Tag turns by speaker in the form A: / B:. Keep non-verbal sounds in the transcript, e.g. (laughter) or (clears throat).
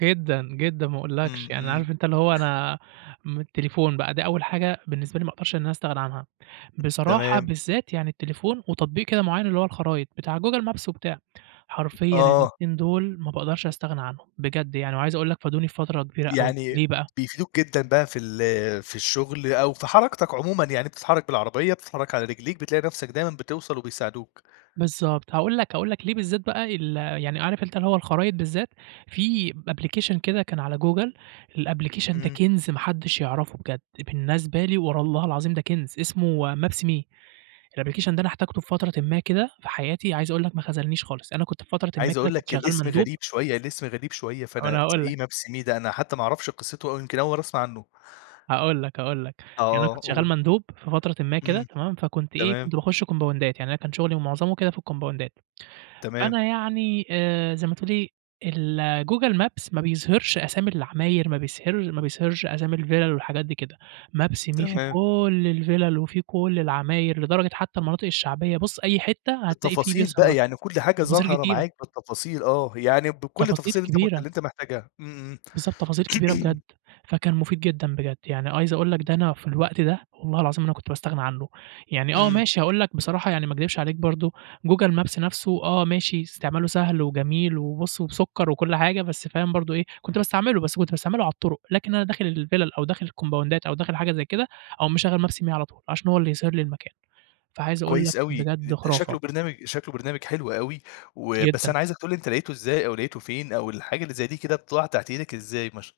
A: جدًا، جدًا، ما أقولكش،
B: إمم،
A: يعني
B: إمم.
A: عارف أنت اللي هو أنا م التليفون بقى دي أول حاجة بالنسبة لي ما أقدرش إن أنا أستغنى عنها. بصراحة
B: تمام.
A: بالذات يعني التليفون، وتطبيق كده معين اللي هو الخرايط، بتاع google maps وبتاع،
B: م
A: حرفيًا
B: آه.
A: الاتنين دُوُل ما باقدَرش أستغنى عنهم، بجد يعني وعايز أقول لك فادوني في فترة كبيرة أوي ليه
B: يعني
A: بقى؟
B: بيفيدوك جدًا بقى في ال في الشغل أو في حرَكتك عمومًا يعني بتتحرك بالعربية، بتتحرك على رجليك بتلاقي نَفْسك دايمًا بتوصَل وبيساعدوك.
A: بالضبط، هاقول لك هاقول لك ليه بالذات بقى ال يعني عارف أنت اللي هو الخرايط بالذات في أبليكشن كده كان على جوجل الأبلكيشن ده
B: إمم.
A: كِنز ما حدش يعرَفه بجد، بالنسبة لي ور الله العظيم ده كِنز اسمه maps me الأبلكيشن ده أنا احتاجته في فترةٍ ما كده في حياتي عايز أقول لك ما خذلنيش خالص، أنا كنت في فترةٍ ما
B: عايز
A: كده
B: أقول
A: كنت
B: لك
A: شغال
B: الاسم
A: مندوب
B: غريب شوية، الاسم غريب شوية
A: ما أنا
B: فأنا (tsk)
A: هاقول لك.
B: إيه maps me ده أنا حتى ما أعرفش قصته أو يمْكِن أول مرّة أسمَع عنه.
A: هاقول لك، هاقول لك، يعني أنا
B: آه،
A: كنت شغال
B: قُل.
A: مندوب في فترةٍ ما كده
B: إمم.
A: تمام؟ فكنت إيه
B: تمام.
A: كنت باخش كومباوندات يعني أنا كان شغلي ومعظمه كده في الكومباوندات.
B: تمام.
A: فأنا يعني آآ، زي ما تقول لي الgoogle maps ما بيظهرش أسامي العماير، ما بيظهرش ما بيظهرش أسامي الفيلل والحاجات دي كده. maps me في
B: تمام.
A: كُلّ الفيلل وفي كُلّ العماير لدرجة حتى المناطق الشعبية بُص أي حتة هتلاقي في
B: التفاصيل
A: بيظهر
B: بقى،
A: لك
B: يعني كُلّ حاجة
A: تفاصيل
B: ظاهرة
A: كتيرة.
B: معاك بالتفاصيل آه يعني بكُلَ
A: تفاصيل
B: التفاصيل اللي أنت مت اللي
A: كبيرة.
B: أنت محتاجها إمم،
A: بالضبط، تفاصيل كبيرة بجد
B: إمم. (clears throat)
A: فكان مفيد جدًا بجد، يعني عايز أقول لك ده أنا في الوقت ده والله العظيم أنا ما كنت باستغنى عنه، يعني آه
B: إمم.
A: ماشي هاقول لك بصراحة يعني ما اكدبش عليك برضه google maps نَفْسه آه ماشي استعماله سهل وجميل وبُص وبسكر وكُلّ حاجة، بس فاهم برضه إيه كنت باستعمله بس كنت باستعمله على الطُرق، لكن أنا داخل الفلل أو داخل الكومباوندات أو داخل حاجة زي كده أقوم مشغّل maps me على طُول عشان هو اللي يظهر لي المكان فعايز أقول لك
B: كويس أوي،
A: بجد
B: ده
A: خُرافة.
B: شكله برنامج شكله برنامج حلو أوي و بس
A: جدًا.
B: أنا عايزك تقول لي أنت لقيته إزاي، أو لقيته فين أو الحاجة اللي زي دي كده بتطلَع تحت إيدك إزاي؟ ما ش